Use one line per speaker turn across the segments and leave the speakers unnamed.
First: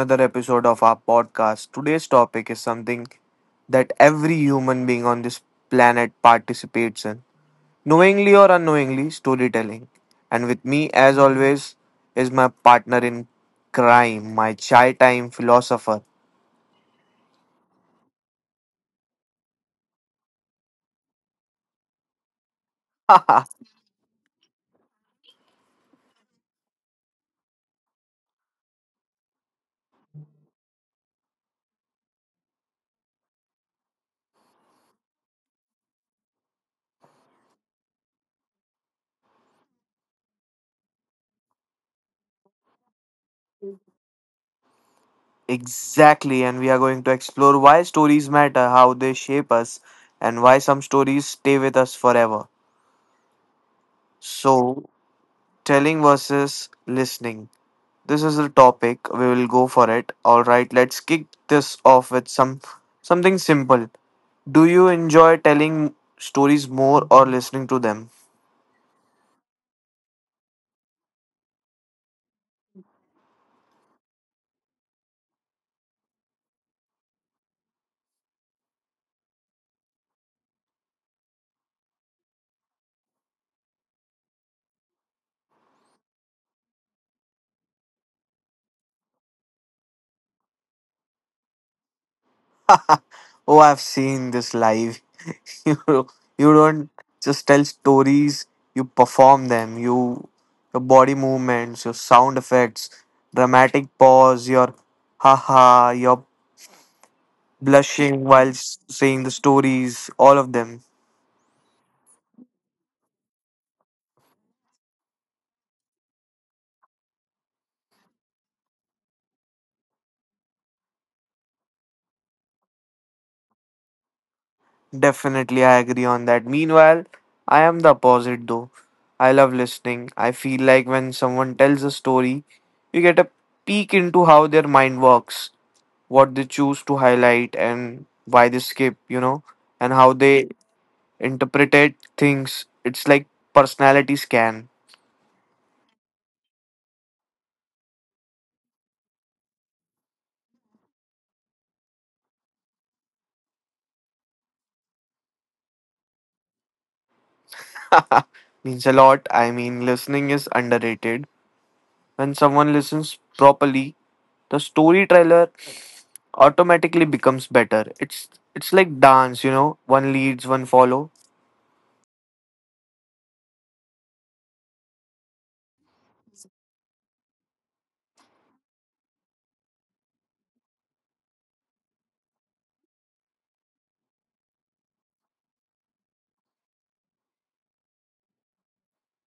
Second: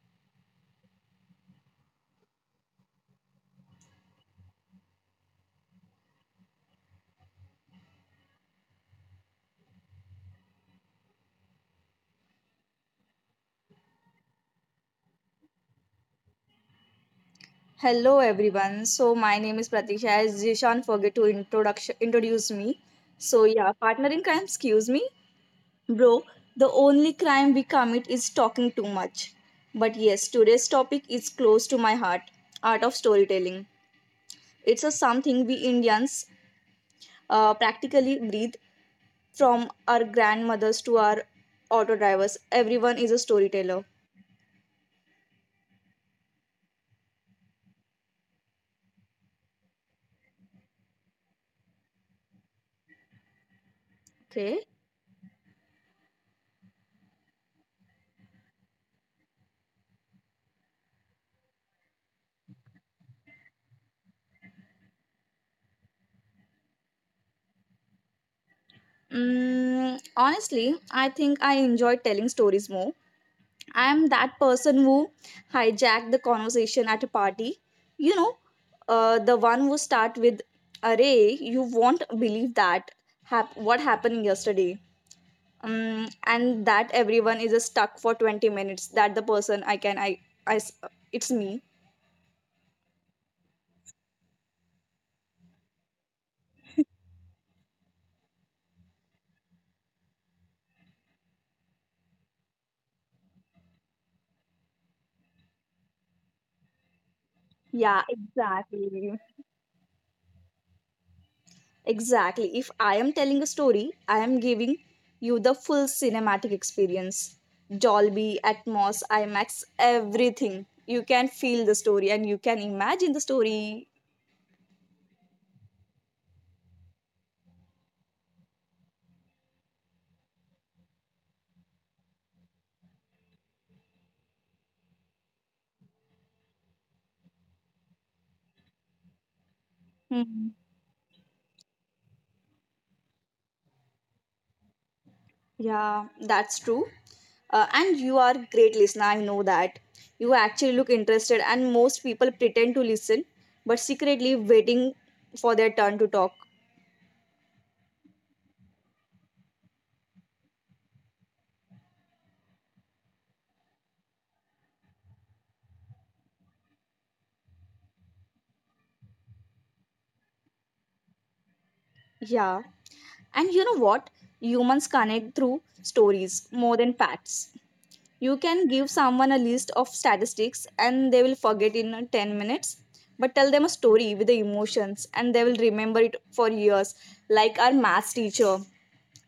another episode of our podcast. Today's topic is something that every human being on this planet participates in, knowingly or unknowingly, storytelling. And with me, as always, is my partner in crime, my chai time philosopher.
Hello everyone. So my name is Pratisha. As Jishan forget to introduction introduce me. So yeah, partner in crime, excuse me. Bro, the only crime we commit is talking too much. But yes, today's topic is close to my heart. Art of storytelling. It's a something we Indians practically breathe from our grandmothers to our auto drivers. Everyone is a storyteller.
Exactly, and we are going to explore why stories matter, how they shape us, and why some stories stay with us forever.
Okay.
So, telling versus listening. This is the topic. We will go for it. All right, let's kick this off with something simple. Do you enjoy telling stories more or listening to them?
Honestly, I think I enjoy telling stories more. I am that person who hijacked the conversation at a party. You know, the one who start with, "Array, you won't believe that what happened yesterday," um, and that everyone is stuck for 20 minutes. That the person I can I s- it's me.
Oh, I've seen this live. you you don't just tell stories, you perform them. Your body movements, your sound effects, dramatic pause, your haha, your
Yeah,
blushing while
exactly.
saying the stories, all of them.
Exactly. If I am telling a story, I am giving you the full cinematic experience. Dolby, Atmos, IMAX, everything. You can feel the story and you can imagine the story.
Definitely, I agree on that. Meanwhile, I am the opposite though. I love listening. I feel like when someone tells a story, you get a peek into how their mind works, what they choose to highlight, and why they skip, you know, and how they
Hmm.
interpreted things. It's like personality scan.
Yeah, that's true. And you are a great listener, I know that. You actually look interested and most people pretend to listen but secretly waiting for their turn to talk.
Means a lot. I mean, listening is underrated. When someone listens properly, the storyteller automatically becomes better. It's like dance, you know, one leads, one follow.
Yeah. And you know what? Humans connect through stories more than facts. You can give someone a list of statistics and they will forget in 10 minutes. But tell them a story with the emotions and they will remember it for years. Like our maths teacher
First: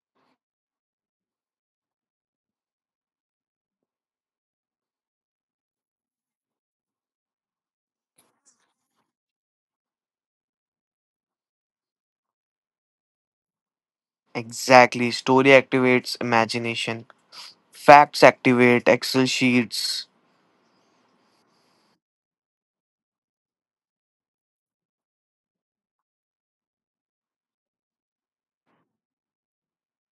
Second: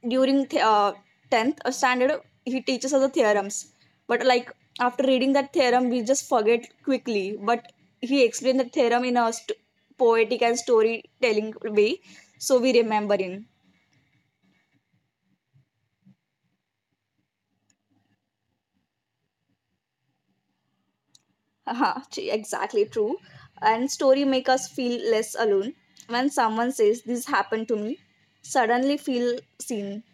during 10th standard, he teaches us the theorems. But like after reading that theorem, we just forget quickly. But he explained the theorem in a poetic and storytelling way, so we remember in.
Exactly. Story activates imagination. Facts activate Excel sheets.
Haha, gee, exactly true. And story make us feel less alone. When someone says this happened to me, suddenly feel seen.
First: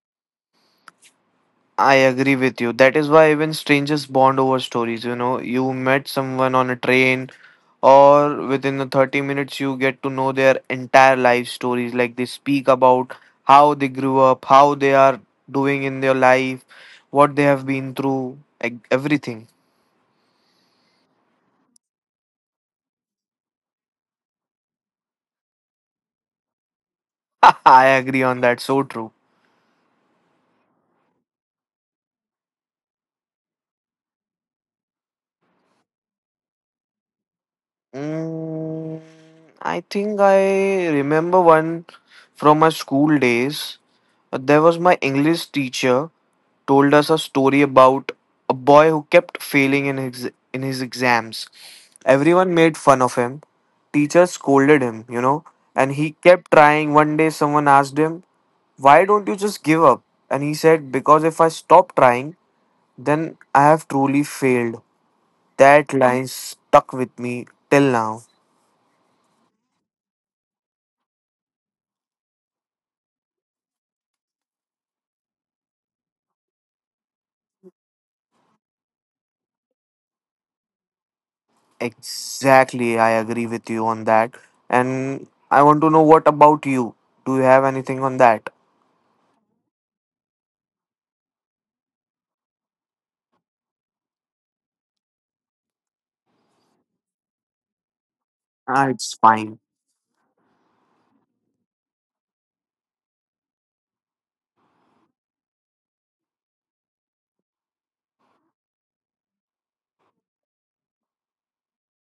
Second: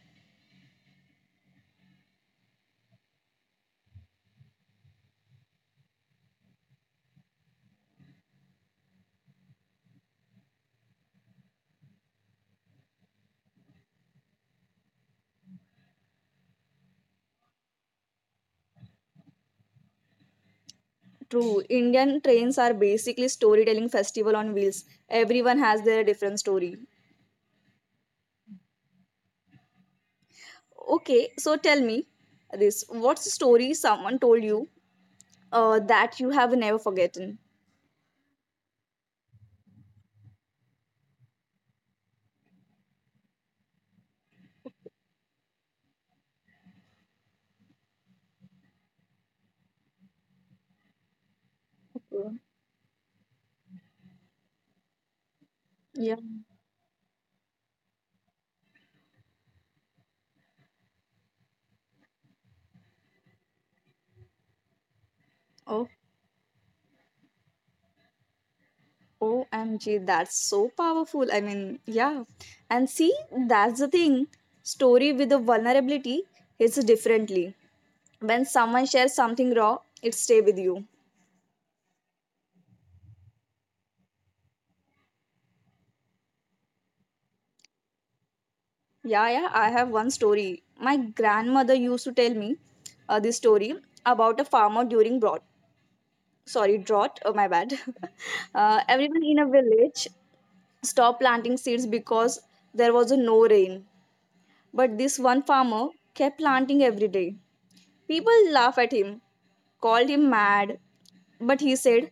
I agree with you. That is why even strangers bond over stories, you know. You met someone on a train or within the 30 minutes you get to know their entire life stories, like they speak about how they grew up, how they are doing in their life, what they have been through, like everything.
True, Indian trains are basically storytelling festival on wheels. Everyone has their different story.
I agree on that. So true.
Okay, so tell me this. What's the story someone told you that you have never forgotten?
Mm, I think I remember one from my school days. There was my English teacher told us a story about a boy who kept failing in his exams.
Okay.
Everyone made fun of him. Teacher scolded him, you know, and he
Yeah.
kept trying. One day someone asked him, "Why don't you just give up?" And he said, "Because if I stop trying, then I have truly failed." That line stuck with me till now.
OMG, that's so powerful. I mean, yeah. And see, that's the thing. Story with a vulnerability hits differently. When someone shares something raw, it stay with you.
Exactly, I agree with you on that. And I want to know, what about you? Do you have anything on that?
Yeah, yeah, I have one story. My grandmother used to tell me this story about a farmer during drought. Sorry, drought. Oh, my bad.
Ah, it's
Everyone in a
fine.
village stopped planting seeds because there was a no rain. But this one farmer kept planting every day. People laugh at him called him mad, but he said,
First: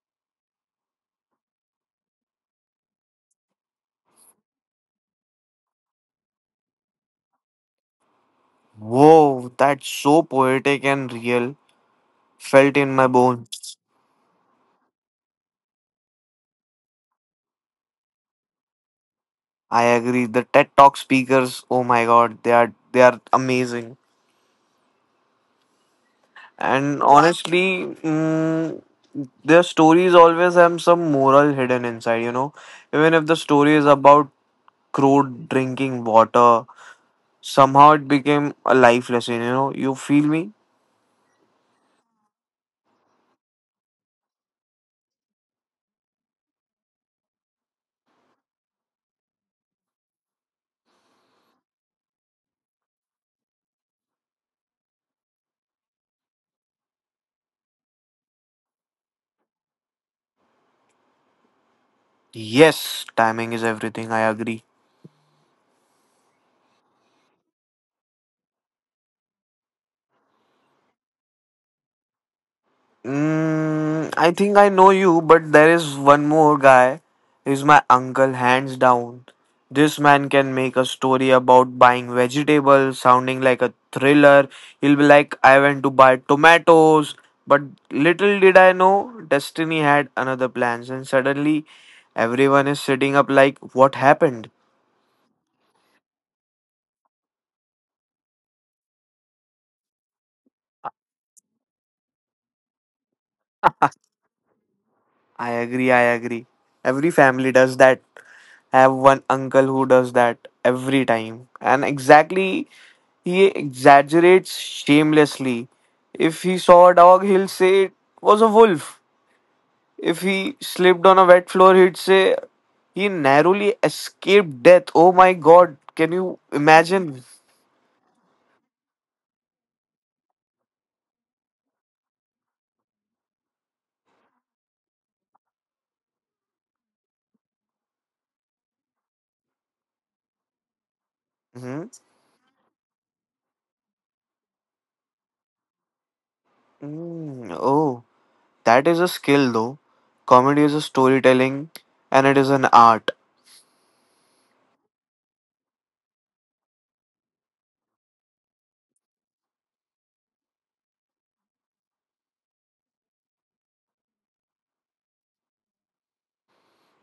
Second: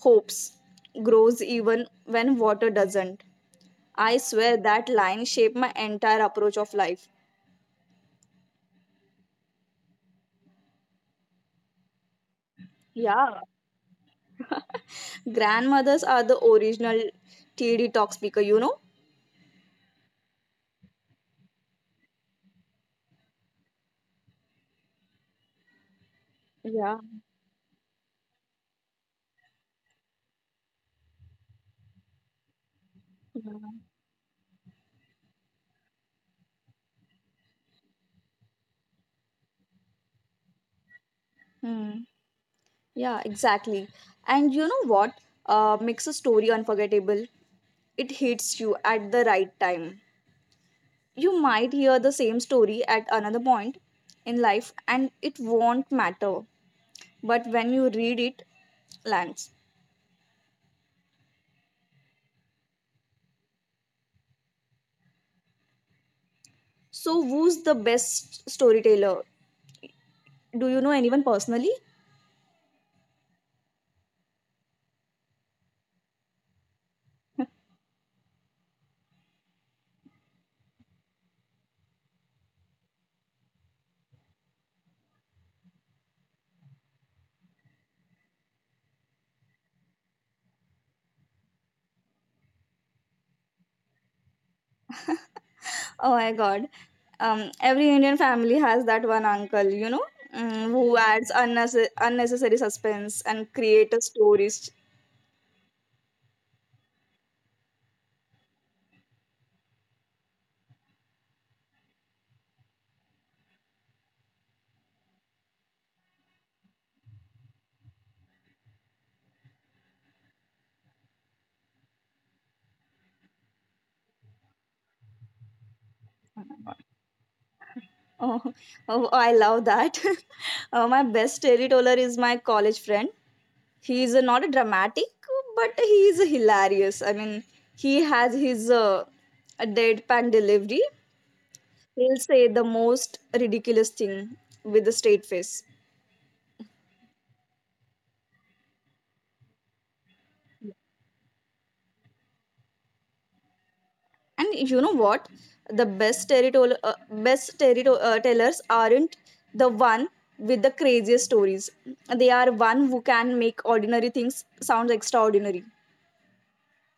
Hopes grows even when water doesn't. I swear that line shaped my entire approach of life.
Whoa, that's so poetic and real. Felt in my
Yeah,
bones.
grandmothers are the original TD talk speaker, you know?
I agree. The TED Talk speakers, oh my god, they are amazing.
Yeah,
And honestly, their stories always have some moral hidden inside, you know. Even if the
yeah.
story is about crude drinking water. Somehow it became a life lesson, you know. You feel me?
Hmm. Yeah, exactly. And you know what? Makes a story unforgettable. It hits you at the right time. You might hear the same story at another point in life and it won't matter. But when you read it lands.
Yes, timing is everything. I agree.
So, who's the best storyteller? Do you know anyone personally?
I think I know you, but there is one more guy. He's my uncle, hands down. This man can make a story about buying vegetables sounding like a thriller. He'll be like, I went to buy tomatoes, but little did I know, Destiny had another plans, and suddenly everyone is sitting up like, what happened?
Oh my god. Every Indian family has that one uncle, who adds unnecessary suspense and create stories.
I agree, I agree. Every family does that. I have one uncle who does that every time. And exactly, he exaggerates shamelessly. If he saw a dog, he'll say it was a wolf. If he slipped on a wet floor, he'd say he narrowly escaped death. Oh my god, can you imagine?
Oh, oh, I love that. My best storyteller is my college friend. He is not a dramatic, but he is hilarious. I mean, he has his a deadpan delivery.
Hmm.
He'll say the most ridiculous thing with a straight face.
Mm, oh, that is a skill though. Comedy is a storytelling and it is an art.
And you know what? The best territorial tellers aren't the one with the craziest stories. They are one who can make ordinary things sound extraordinary.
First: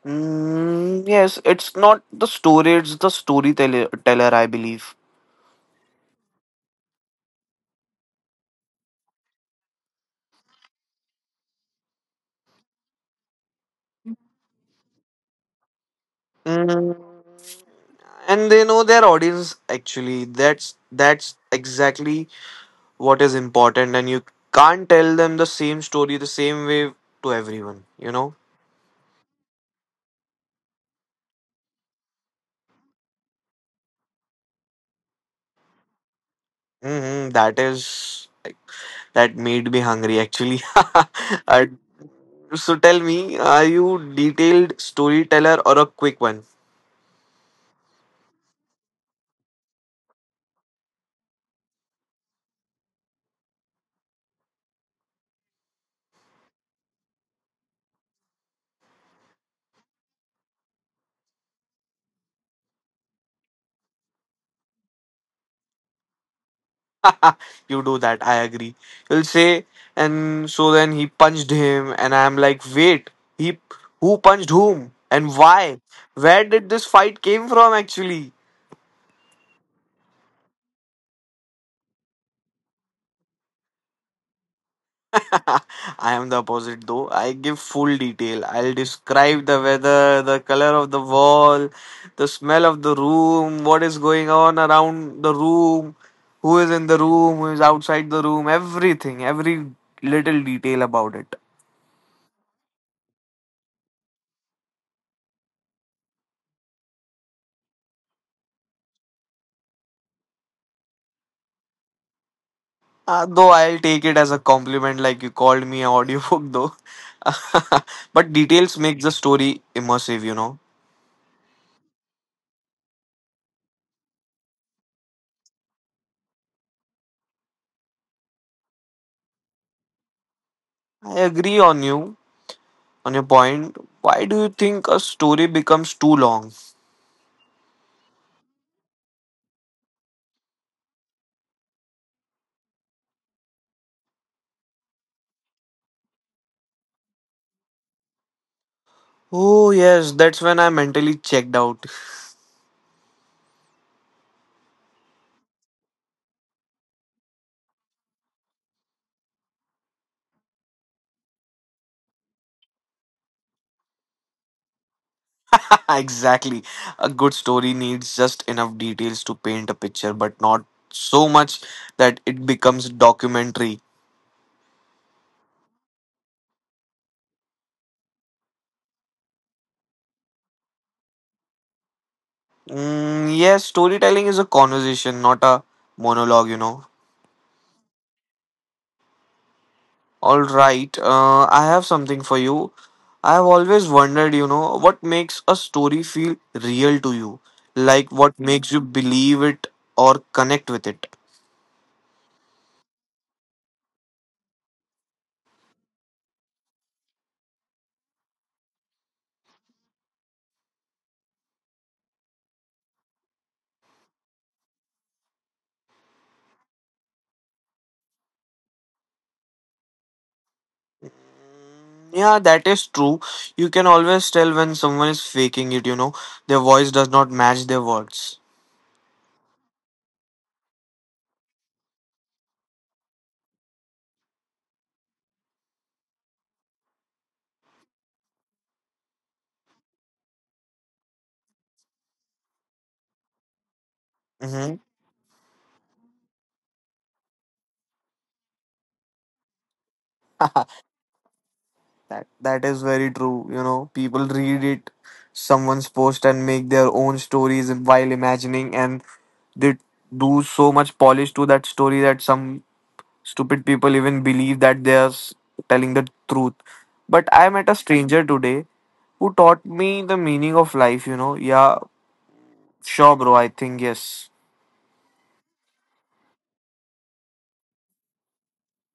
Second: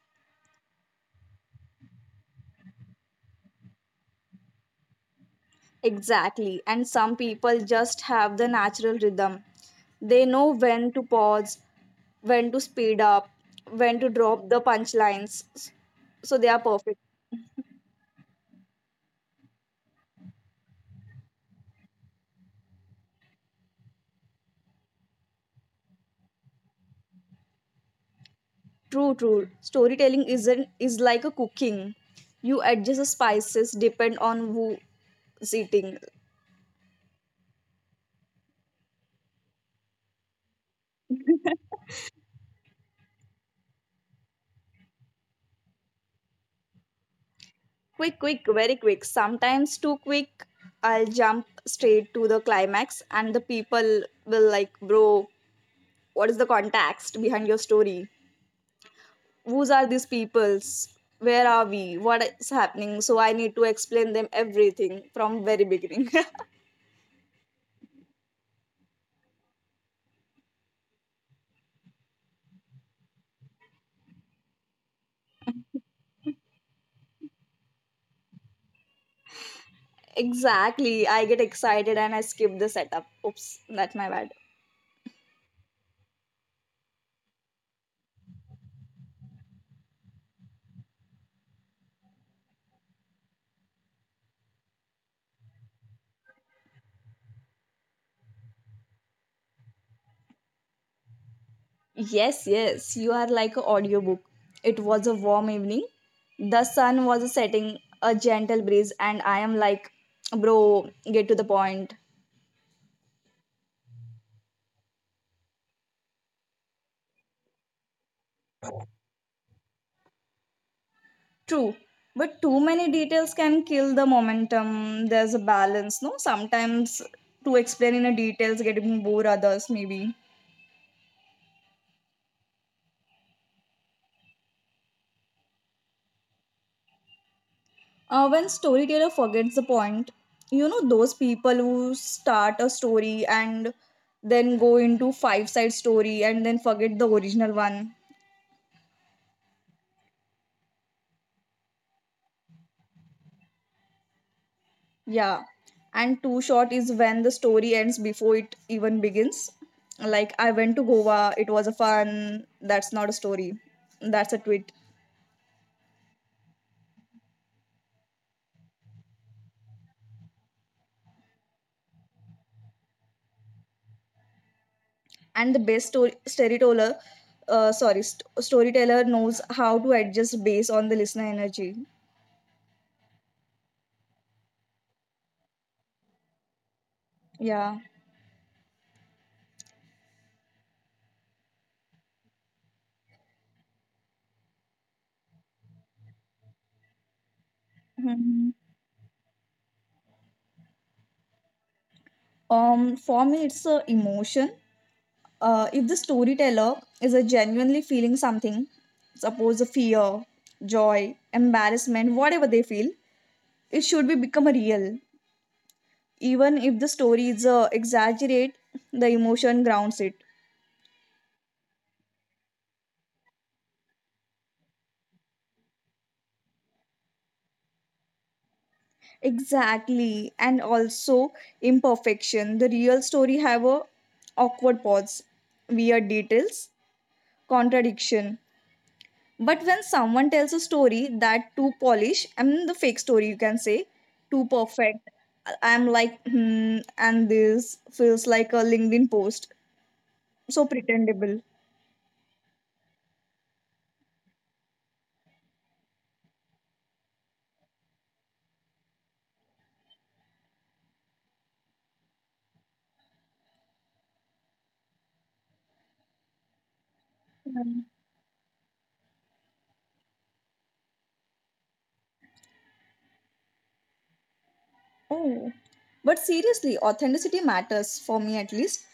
Mm, yes, it's not the story, it's the storyteller, teller, I believe.
Exactly. And some people just have the natural rhythm. They know when to pause, when to speed up, when to drop the punchlines. So they are
Mm,
perfect.
and they know their audience actually. That's exactly what is important, and you can't tell them the same story the same way to everyone. You know,
True, true. Storytelling isn't Is like a cooking. You adjust the spices depend on who's eating.
mm-hmm, that made me hungry actually. I, so tell me, are you detailed storyteller or a quick one?
Quick, quick, very quick. Sometimes too quick. I'll jump straight to the climax, and the people will like, bro, what is the context behind your story? Who's are these peoples? Where are we? What is happening? So I need to explain them everything from very beginning.
You do that, I agree. He'll say, and so then he punched him, and I'm like, wait, he who punched whom and why? Where did this fight came from actually?
Exactly. I get excited and I skip the setup. Oops, that's my bad.
I am the opposite though. I give full detail. I'll describe the weather, the color of the wall, the smell of the room, what is going on around the room, who is in the room, who is outside the room, everything, every little detail about it.
Yes, yes, you are like an audiobook. It was a warm evening. The sun was setting, a gentle breeze, and I am like, bro, get to the point.
Though I'll take it as a compliment, like you called me an audiobook, though. But details make the story immersive, you know.
True, but too many details can kill the momentum. There's a balance, no? Sometimes to explain in a details getting bore others, maybe.
I agree on you, on your point. Why do you think a story becomes too long?
When storyteller forgets the point, you know those people who start a story and then go into five side story and then forget the original one.
Oh, yes, that's when I mentally checked out.
Yeah, and too short is when the story ends before it even begins. Like, I went to Goa, it was a fun, that's not a story, that's a tweet.
Exactly. A good story needs just enough details to paint a picture, but not so much that it becomes documentary.
And the best story, storyteller, sorry, st- storyteller knows how to adjust based on the listener energy.
Mm, yes, storytelling is a conversation, not a monologue, you know.
Yeah.
All right, I have something for you. I have always wondered, you know, what makes a story feel real to you? Like, what
Mhm.
makes you believe it or connect with it?
For me, it's a emotion. If the storyteller is a genuinely feeling something, suppose a fear, joy, embarrassment, whatever they feel, it should be become a real. Even if the story is exaggerate the emotion grounds it.
Yeah, that is true. You can always tell when someone is faking it, you know, their voice does not match their words.
Exactly. And also imperfection the real story have a awkward pause, weird details, contradiction. But when someone tells a story that too polished, I mean the fake story you can say too
Mm-hmm.
perfect. I'm like hmm, and this feels like a LinkedIn post, so pretendable.
That is very true. You know, people read it, someone's post, and make their own stories while imagining, and they do so much polish to that story that some stupid people even believe that they are telling the truth. But I met a stranger today who taught me the meaning of life. You know, yeah, sure, bro. I think yes.
Oh, but seriously, authenticity matters for me at least.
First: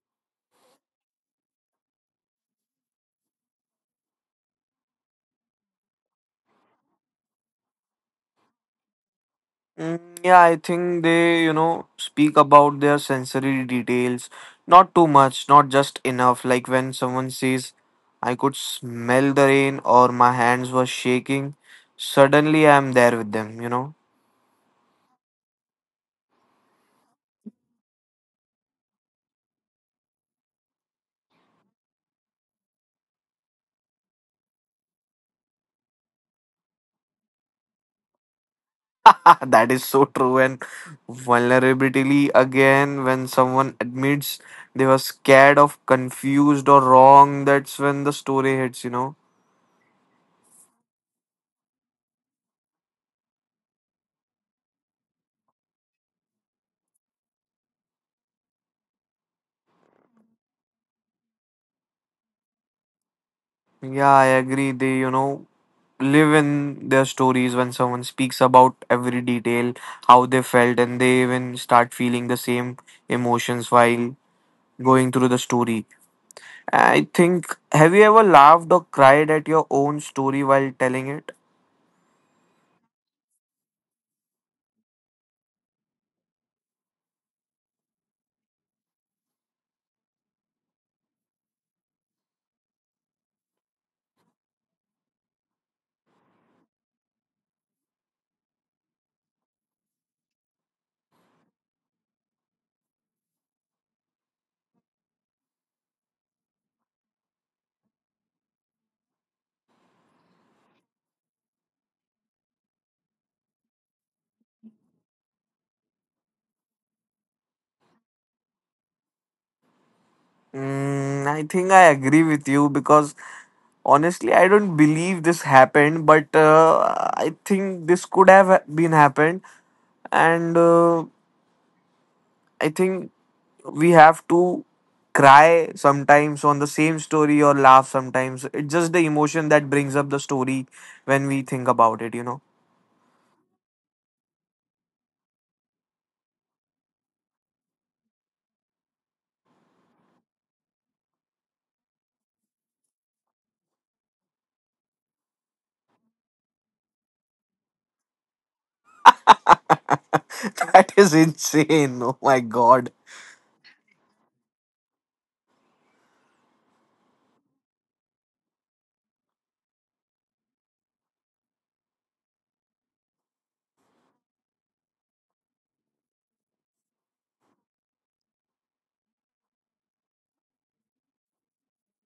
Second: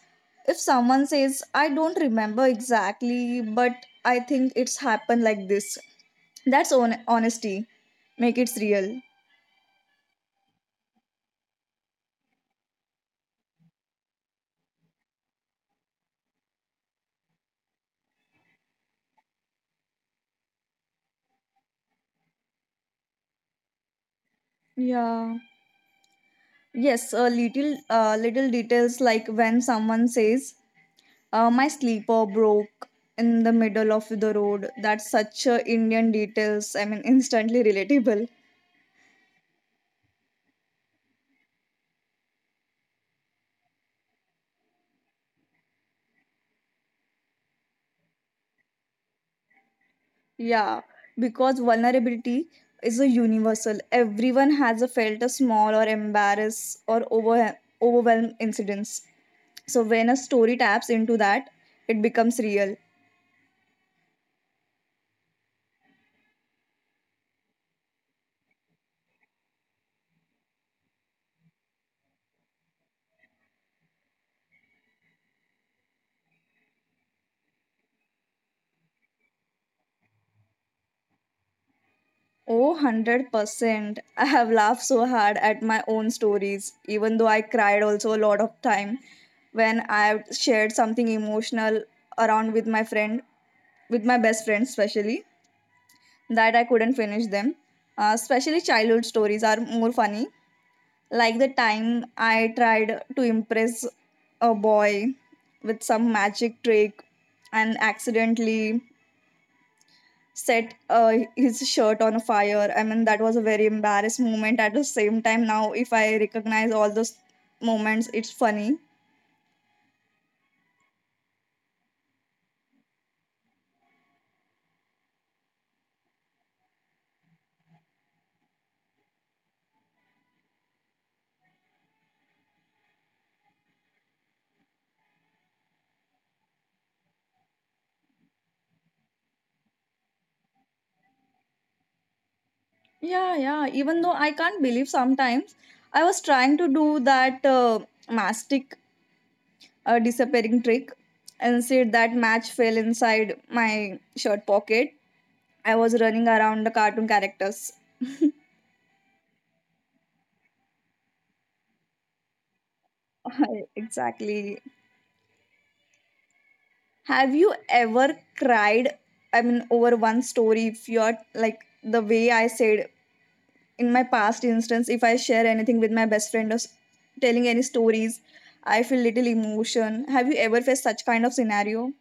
If someone says, I don't remember exactly, but I think it's happened like this, honesty. Make it real.
Mm, yeah, I think they, you know, speak about their sensory details. Not too much, not just enough. Like when someone says, I could smell the rain or my hands were shaking, suddenly I'm there with them, you know.
Yeah. Yes, a little details like when someone says, my sleeper broke in the middle of the road. That's such Indian details. I mean, instantly relatable.
That is so true. And vulnerability again, when someone admits they were scared of, confused, or wrong, that's when the story hits, you know.
Yeah, because vulnerability is a universal. Everyone has a felt a small or embarrassed or overwhelmed incidents. So when a story taps into that, it becomes real.
Yeah, I agree. They, you know, live in their stories when someone speaks about every detail, how they felt, and they even start feeling the same emotions while going through the story. I think, have you ever laughed or cried at your own story while telling it?
Oh, 100%. I have laughed so hard at my own stories, even though I cried also a lot of time when I shared something emotional around with my friend, with my best friend especially, that I couldn't finish them. Especially childhood stories are more funny. Like the time I tried to impress a boy with some magic trick and accidentally set his shirt on fire. I mean, that was a very embarrassed moment. At the same time, now if I recognize all those moments, it's funny.
I think I agree with you because honestly, I don't believe this happened, but I think this could have been happened, and I think we have to cry sometimes on the same story or laugh sometimes. It's just the emotion that brings up the story when we think about it, you know.
Yeah, yeah. Even though I can't believe sometimes I was trying to do that mastic disappearing trick and said that match fell inside my shirt pocket. I was running around the cartoon characters.
That is insane. Oh my god.
Exactly. Have you ever cried? I mean, over one story, if you're like the way I said in my past instance, if I share anything with my best friend telling any stories, I feel little emotion. Have you ever faced such kind of scenario?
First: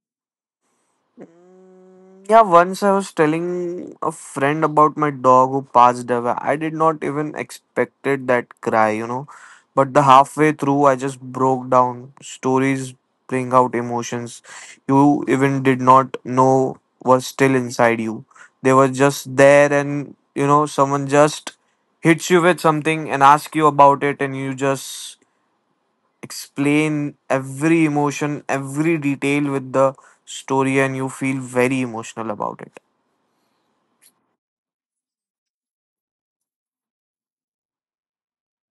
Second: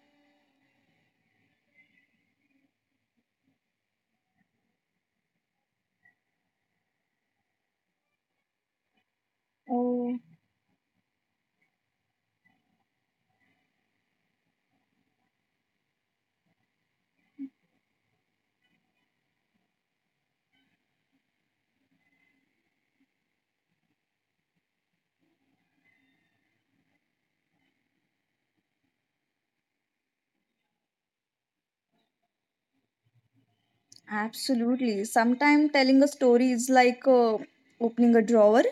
Yeah, once I was telling a friend about my dog who passed away. I did not even expected that cry, you know. But the
Oh,
halfway through, I just broke down. Stories bring out emotions you even did not know were still inside you. They were just there, and you know, someone just hits you with something and asks you about it, and you just explain every emotion, every detail with the story, and you feel very emotional about it.
absolutely. Sometimes telling a story is like opening a drawer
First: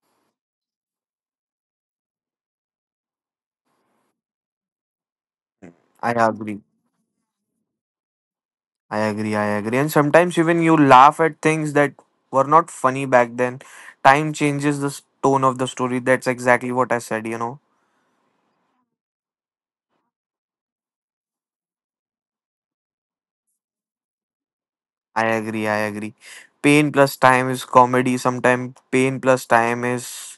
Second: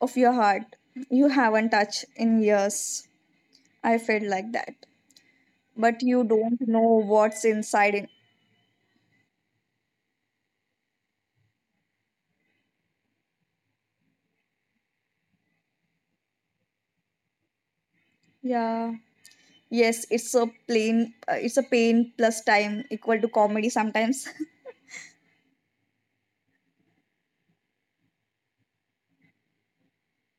of your heart you haven't touched in years. I felt like that. But
I
you
agree.
don't know what's inside it.
I agree. I agree. And sometimes even you laugh at things that were not funny back then. Time changes the tone of the story. That's exactly what I said, you know.
Yeah. Yes, it's a pain plus time equal to comedy sometimes.
I agree. I agree. Pain plus time is comedy. Sometimes pain plus time is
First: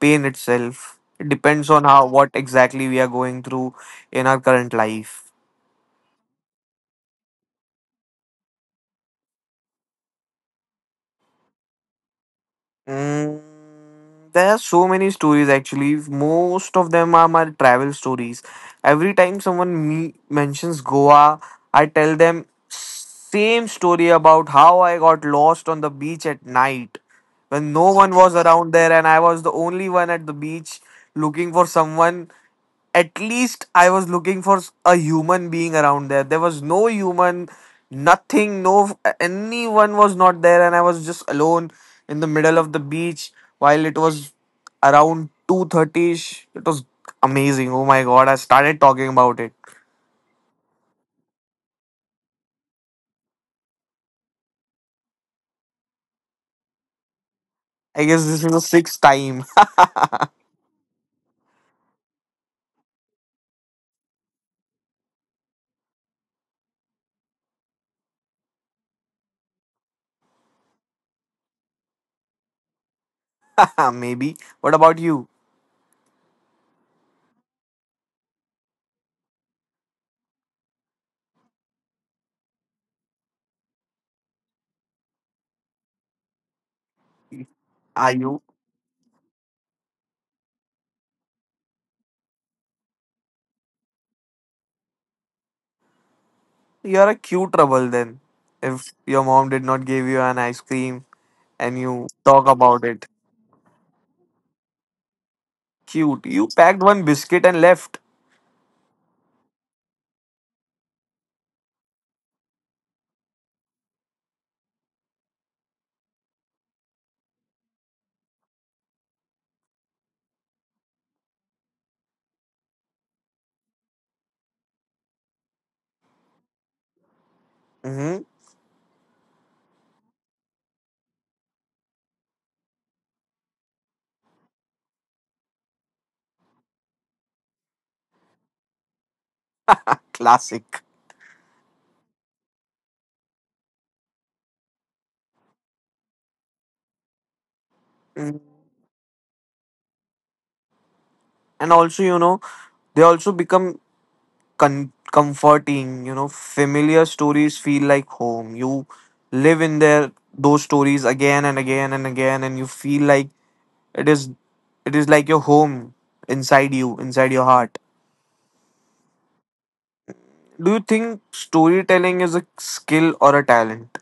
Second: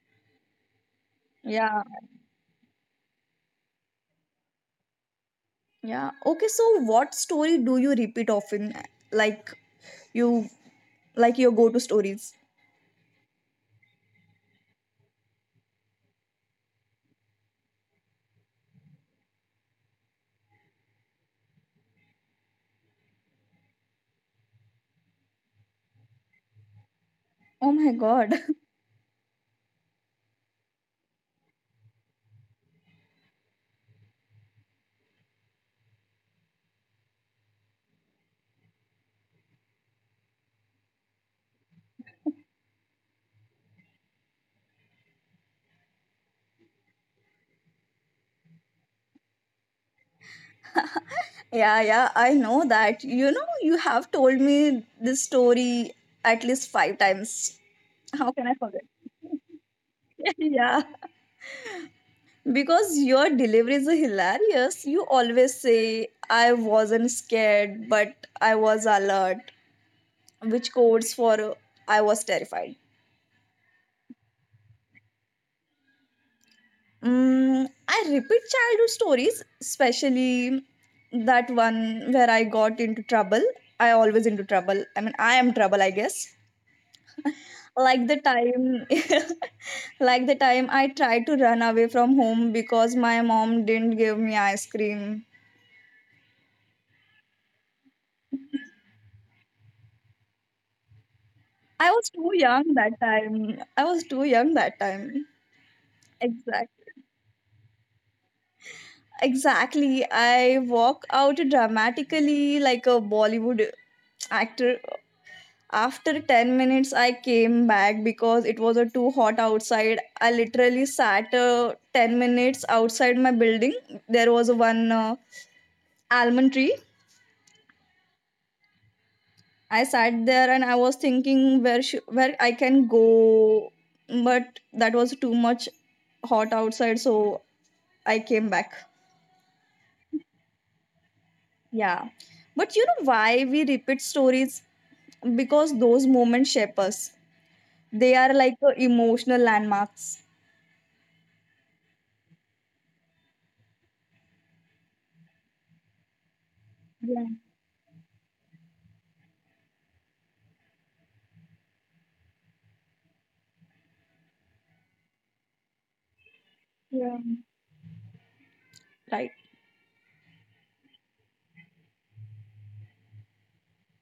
pain itself. It depends
Yeah,
on how what exactly we are going through in our current life.
yeah. Okay, so what story do you repeat often? Like you, like your go-to stories.
Mm, there are so many stories actually. Most of them are my travel stories. Every time someone mentions Goa, I tell them same story about how I got lost on the beach at night
Oh
when
my
no one
god.
was around there and I was the only one at the beach looking for someone, at least I was looking for a human being around there. There was no human, nothing, no anyone was not there, and I was just alone in the middle of the beach while it was around 2:30 ish. It was amazing. Oh my god, I started talking about it.
Yeah, yeah. I know that. You know, you have told me this story at least five times.
I guess
How
this
can
is
I
the
forget?
sixth time,
Yeah. Because your deliveries are hilarious. You always say, I wasn't scared, but I was alert, which codes for I was terrified.
maybe. What about you?
Mm, I repeat childhood stories, especially that one where I got into trouble. I always into trouble. I mean, I am trouble, I guess. Like
Are
the
you?
time, like the time I tried to run away from home because my mom didn't give me ice cream.
You're a cute trouble then. If your mom did not give you an ice cream and
I
you
was too
talk
young
about
that
it,
time. I was too young that time.
cute. You packed
Exactly.
one biscuit and left.
Exactly. I walk out dramatically like a Bollywood actor. After 10 minutes, I came back because it was a too hot outside. I literally sat 10 minutes outside my building. There was one almond tree.
Hmm.
I sat there and I was thinking where I can go, but that was too much hot outside, so I came back.
Classic.
Yeah. But you know why we repeat stories? Because those moments shape us. They are
Mhm.
like emotional landmarks.
And also, you know, they also become comforting. You know, familiar
Yeah,
stories feel like home. You live in their those stories again and again and again, and you feel like it is it is like your home inside you,
yeah.
inside your heart.
Right.
Do you think storytelling is a skill or a talent?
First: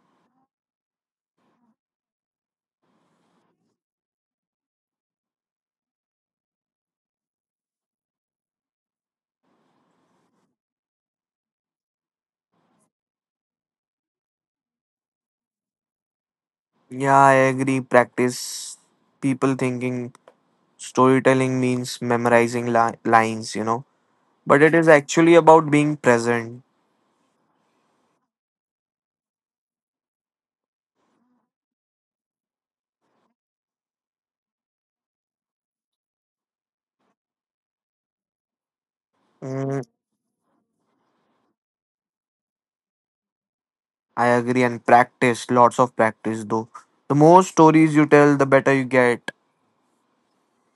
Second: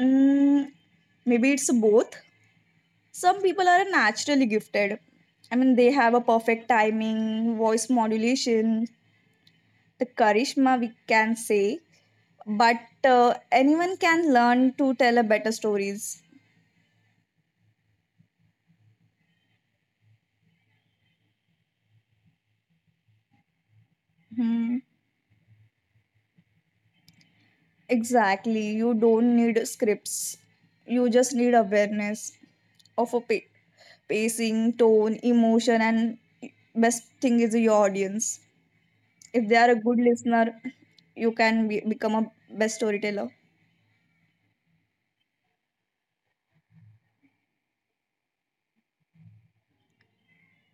Mm, maybe it's both. Some people are naturally gifted. I mean, they have a perfect timing, voice modulation, the charisma, we can say. But anyone can learn to tell a better stories.
Yeah, I agree. Practice. People thinking storytelling means memorizing lines. You know, but it
Hmm.
is actually about being present.
Exactly. You don't need scripts. You just need awareness of a pacing, tone, emotion, and best thing is your audience. If they are a
Mm,
good listener, become a best storyteller.
I agree, and practice, lots of practice though. The more stories you tell, the better you get.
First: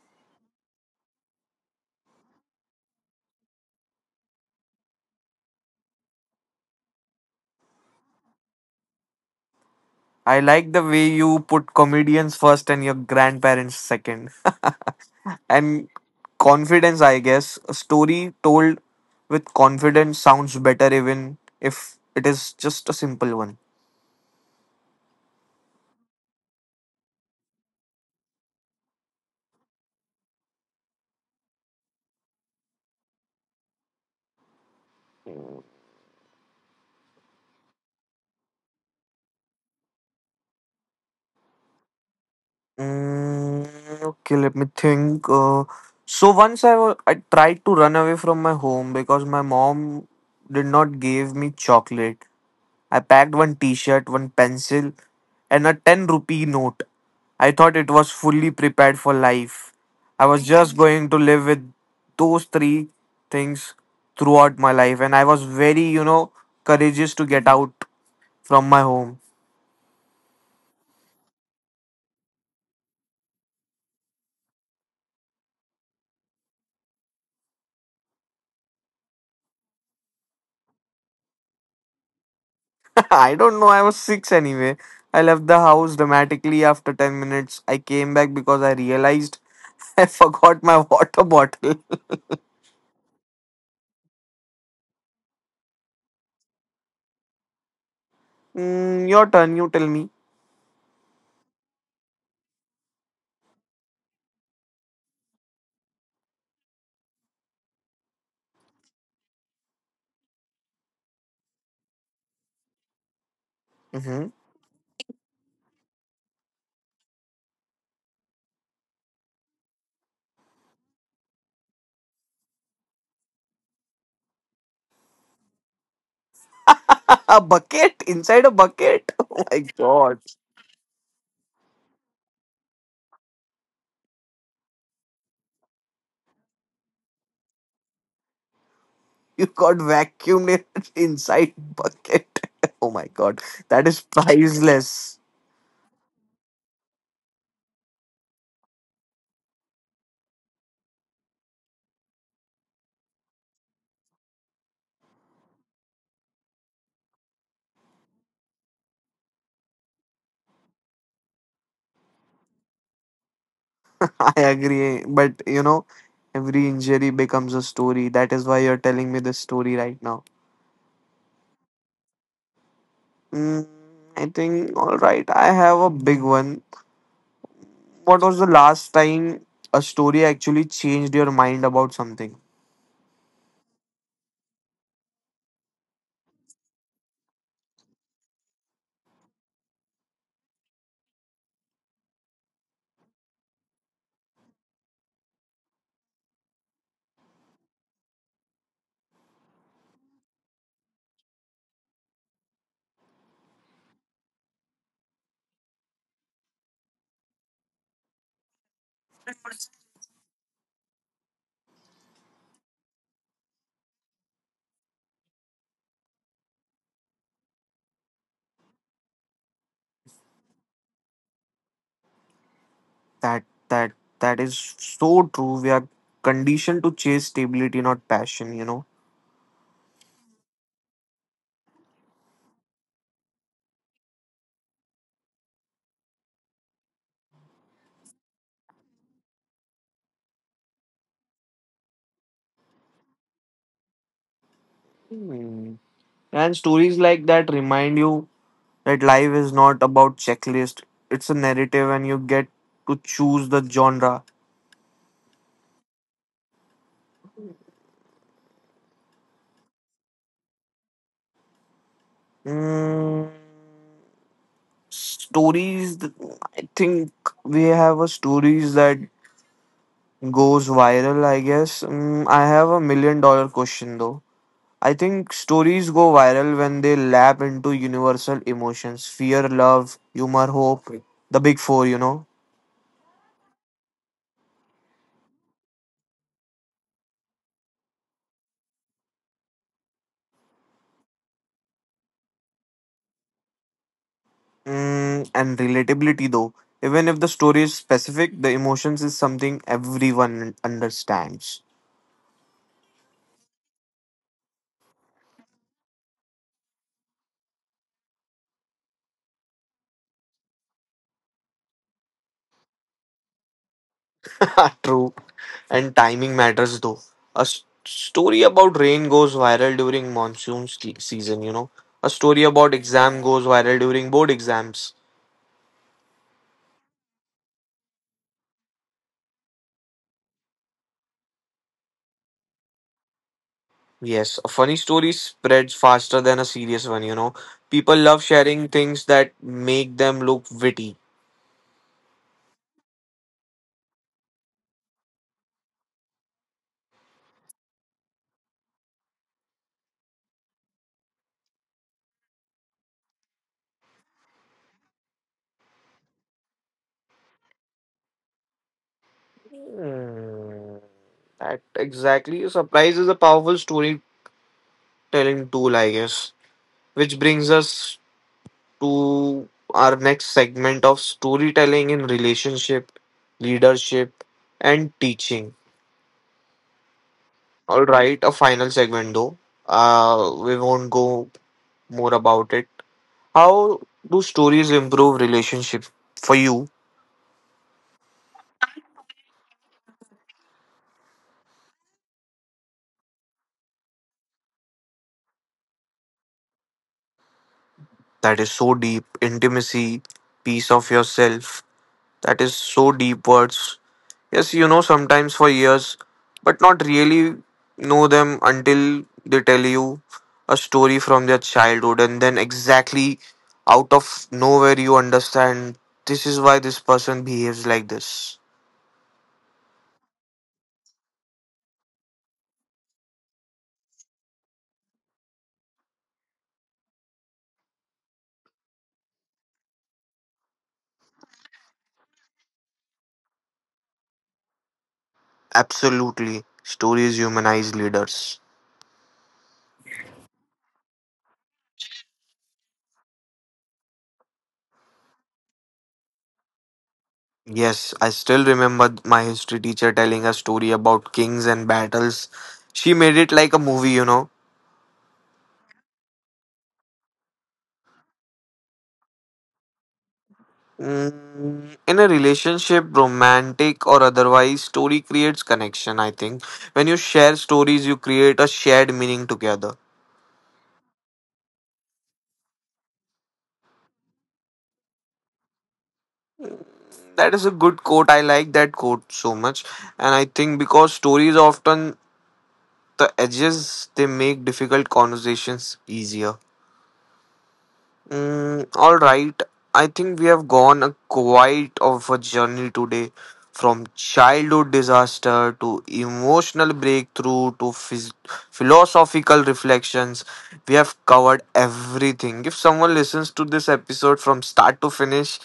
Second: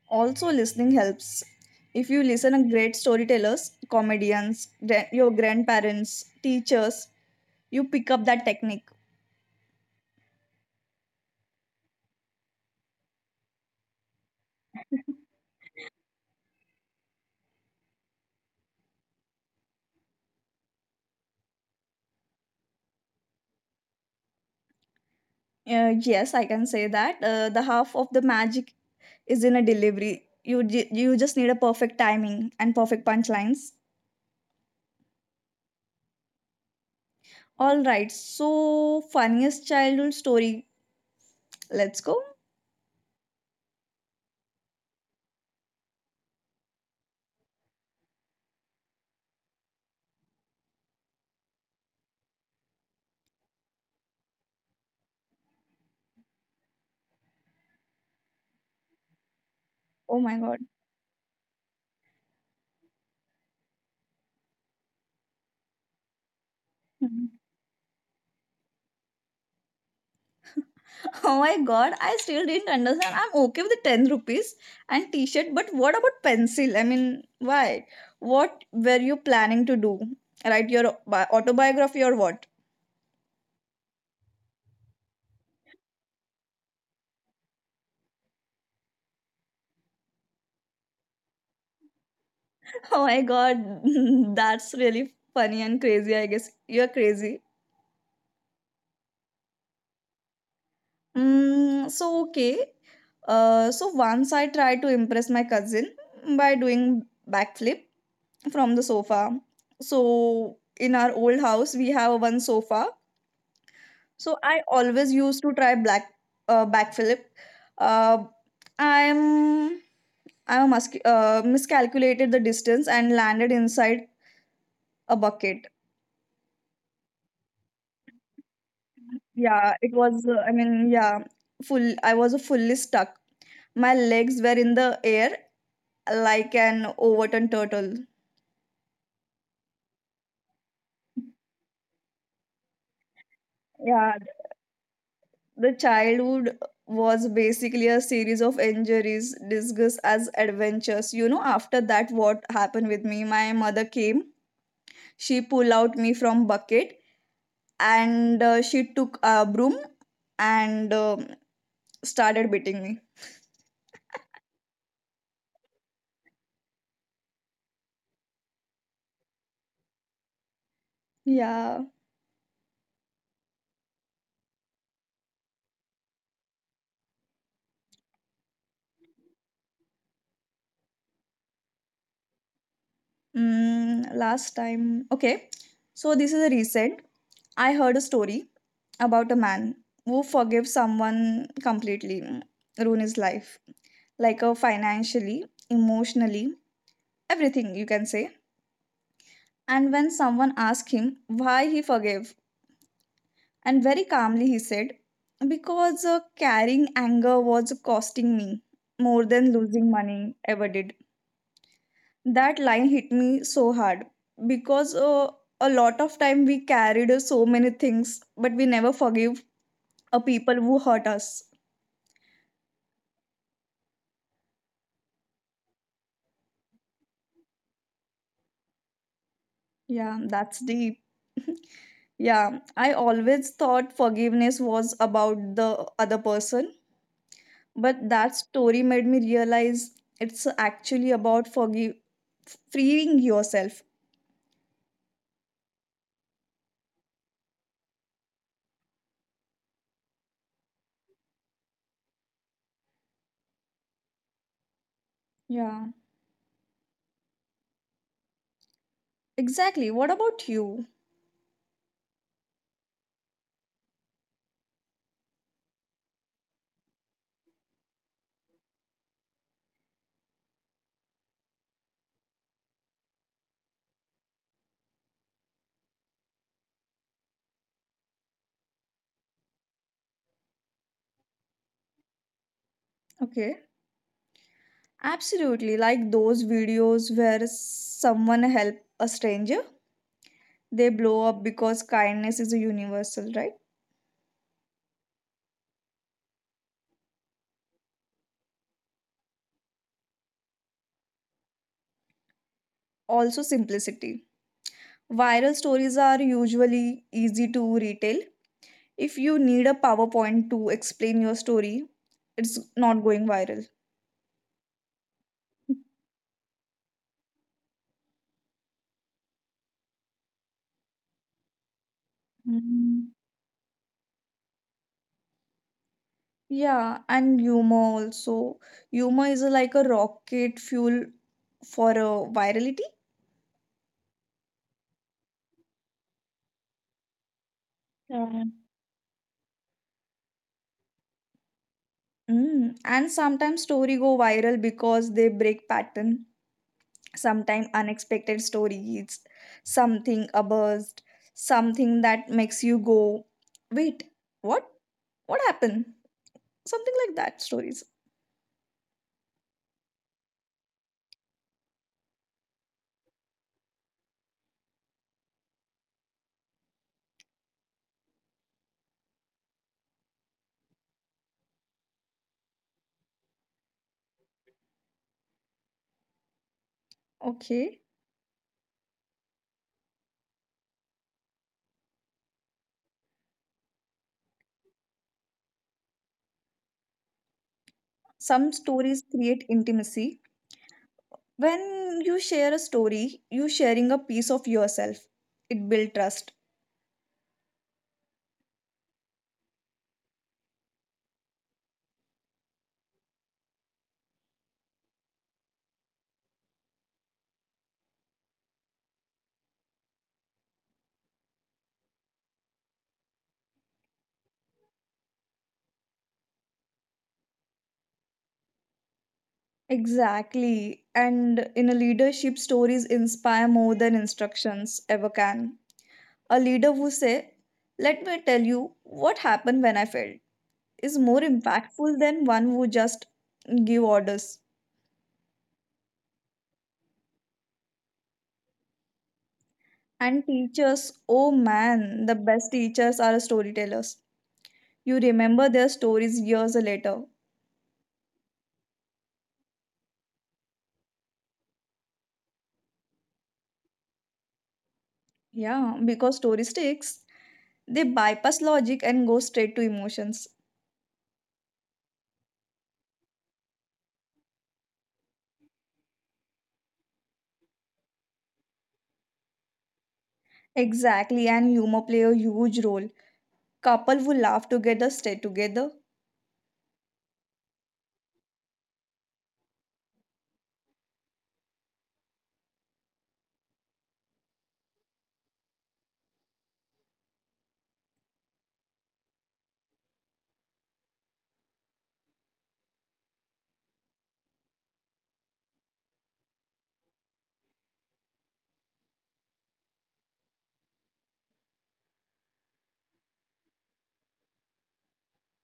Also, listening helps. If you listen to great storytellers, comedians, your grandparents, teachers, you pick up that technique.
I like the way you put comedians first and your grandparents second. And confidence, I guess. A story told with confidence sounds better, even if it is just a simple one.
Yes, I can say that. The half of the magic is in a delivery. You just need a perfect timing and perfect punchlines. All right. So funniest childhood story, let's go.
Mm, okay, let me think. So once I tried to run away from my home because my mom did not give me chocolate. I packed one T-shirt, one pencil, and a 10 rupee note. I thought it was fully prepared for life.
Oh
I
my
was
god.
just going to live with those three things throughout my life, and I was very, courageous to
Mhm.
get out from my home.
Oh my god, I still didn't understand. I'm okay with the 10 rupees and t-shirt, but what about pencil? I mean, why? What were you planning to do? Write your autobiography or what?
I don't know. I was six anyway. I left the house dramatically after 10 minutes. I came back because I realized I forgot my water bottle.
Oh my god, that's really funny and crazy, I guess. You're crazy.
Mm, your turn. You tell me.
So okay. So once I tried to impress my cousin by doing backflip from the sofa. So in our old house, we have a one sofa.
Mhm.
So I always used to try black backflip. Flip. Uh, I'm I'm a musc- miscalculated the distance and landed inside a bucket.
A bucket? Inside a bucket? Oh my
Yeah, it
god.
was. I mean, yeah, full. I was fully stuck. My legs were in the air like an overturned turtle.
You got vacuumed inside bucket. Oh my god. That is
Yeah,
priceless.
the childhood was basically a series of injuries disguised as adventures. You know, after that, what happened with me? My mother came, she pulled out me from bucket and she took a broom and started beating me.
I agree. But you know, every injury becomes a story. That is why you're telling me this story right now.
Yeah.
Mm, I think, all right, I have a big one. What was the last time a story actually changed your mind about something?
Mm, last time. Okay. So this is a recent. I heard a story about a man who forgave someone completely, ruin his life, like financially, emotionally, everything, you can say. And when someone asked him why he forgave, and very calmly he said, because carrying anger was costing me more than losing money ever did. That line hit me so hard because a lot of time we carried so many things, but we never forgive a people who hurt us.
That that that is so true. We are conditioned to chase stability, not passion, you know.
Yeah, that's deep. Yeah, I always thought forgiveness was about the other person. But that story made me realize it's actually about forgive freeing yourself.
Hmm. And stories like that remind you that life is not about checklist. It's a narrative and you get to choose the genre.
Yeah. Exactly. What about you?
Mm, stories th- I think we have a stories that goes viral, I guess. Mm, I have a million dollar question though. I think stories go viral when they lap into universal emotions fear, love, humor, hope, the big four, you know.
Okay. Absolutely. Like those videos where someone help a stranger, they blow up because kindness is a universal, right?
Mm, and relatability though. Even if the story is specific, the emotions is something everyone understands.
Also simplicity. Viral stories are usually easy to retail. If you need a PowerPoint to explain your story, it's not going viral.
True. And timing matters though. A story about rain goes viral during monsoon season, you know. A story about
Mhm.
exam goes viral during board exams.
Yeah, and humor also. Humor is like a rocket fuel for a virality.
Yes, a funny story spreads faster than a serious one, you know. People love
Yeah.
sharing things that make them look witty.
Mm. And sometimes story go viral because they break pattern. Sometimes unexpected stories, something a burst, something that makes you go, wait, what? What happened? Something like that stories.
Hmm, that exactly. Surprise is a powerful storytelling tool, I guess. Which brings us to our next segment of storytelling in relationship, leadership, and teaching. All
Okay.
right, a final segment though. We won't go more about it. How do stories improve relationship for you?
Some stories create intimacy. When you share a story, you sharing a piece of yourself. It builds trust.
That is so deep, intimacy, piece of yourself, that is so deep words. Yes, you know sometimes for years, but not really know them until they tell you a story from their childhood, and then exactly out of nowhere you understand this is why this person behaves like this.
Exactly. And in a leadership, stories inspire more than instructions ever can. A leader who say, "Let me tell you what happened when I failed," is more impactful than one who just give orders.
Absolutely, stories humanize leaders.
And teachers, oh man, the best teachers are storytellers. You remember their stories years later.
Yes, I still remember my history teacher telling a story about kings and battles. She made it like a movie, you know.
Yeah, because story sticks. They bypass logic and go straight to emotions.
Mm, in a relationship romantic or otherwise story creates connection I think when you share stories you create a shared meaning together.
Exactly, and humor play a huge role. Couple who laugh together stay together.
That is a good quote I like that quote so much and I think because stories often the edges they make difficult conversations easier. Mm, all right. I think we have gone a quite of a journey today from childhood disaster to emotional breakthrough to philosophical reflections. We have covered everything. If someone listens to this episode from start to finish,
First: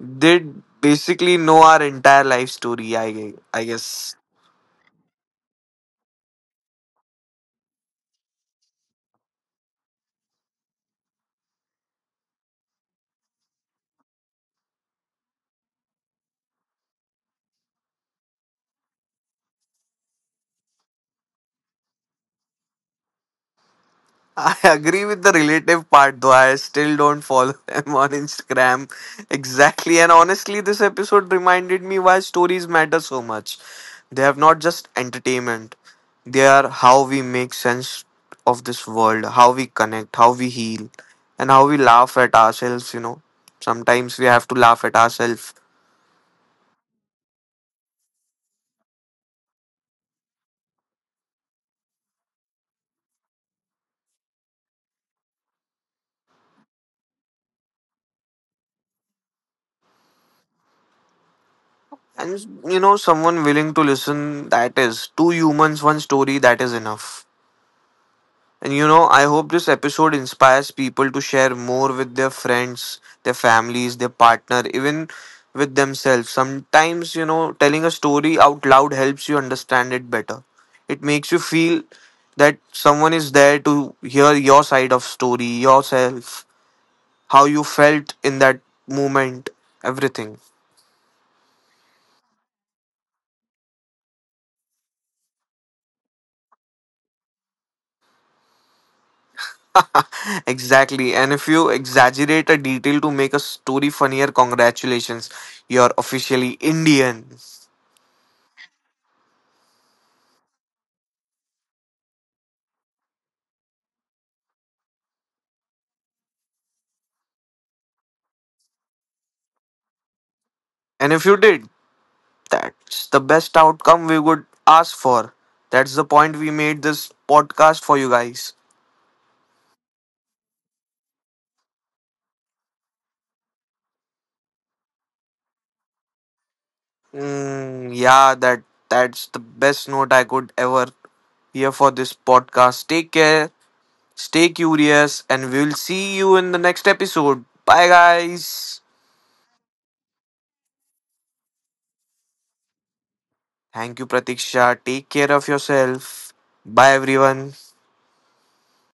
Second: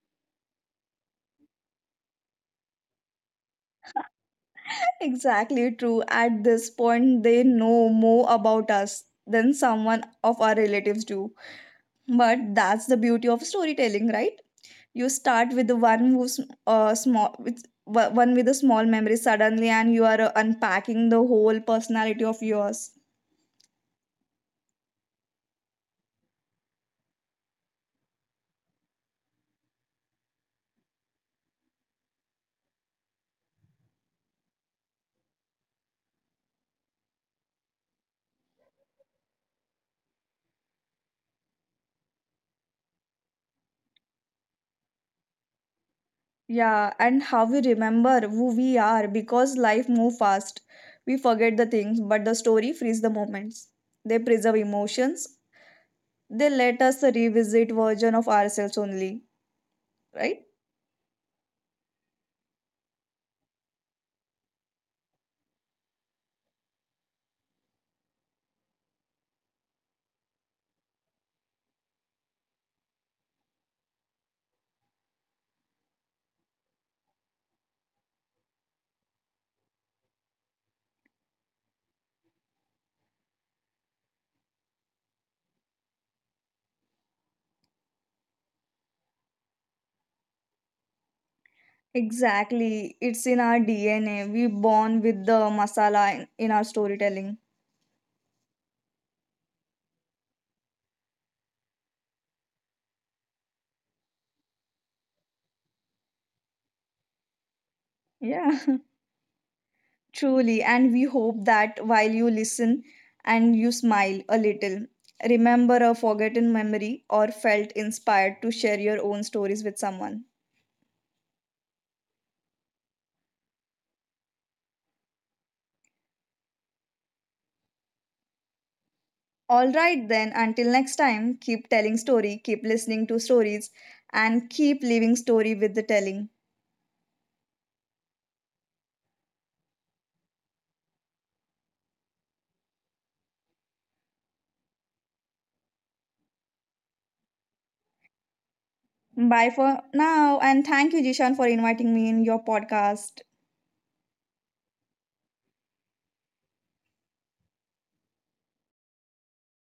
they basically know our entire life story, I guess.
Exactly true. At this point, they know more about us than someone of our relatives do. But that's the beauty of storytelling, right? You start with the one who's small, with one with a small memory suddenly, and you are unpacking the whole personality of yours.
I agree with the relative part though. I still don't follow them on Instagram. Exactly. And honestly, this episode reminded me why stories matter so much. They have not just entertainment, they are how we make sense of this world, how we connect, how we heal, and how we laugh at ourselves. You know, sometimes we have to laugh at ourselves.
Yeah, and how we remember who we are because life moves fast. We forget the things, but the story frees the moments. They preserve emotions. They let us revisit version of ourselves only, right?
And you know, someone willing to listen, that is two humans, one story, that is enough. And you know, I hope this episode inspires people to share more with their friends, their families, their partner, even with themselves. Sometimes, you know, telling a story out loud helps you understand it better. It makes you feel that someone is there to hear your side of story, yourself, how you felt in that moment, everything.
Exactly. It's in our DNA. We born with the masala in our storytelling.
Exactly. And if you exaggerate a detail to make a story funnier, congratulations. You're officially Indian.
Yeah, truly. And we hope that while you listen and you smile a little, remember a forgotten memory or felt inspired to share your own stories with someone.
And if you did, that's the best outcome we would ask for. That's the point we made this podcast for you guys.
All right then, until next time, keep telling story, keep listening to stories, and keep living story with the telling.
Mm, yeah, that's the best note I could ever hear for this podcast. Take care, stay curious, and we'll see you in the next episode. Bye guys.
Bye for now, and thank you, Jishan, for inviting me in your podcast.
Thank you, Pratiksha. Take care of yourself. Bye everyone.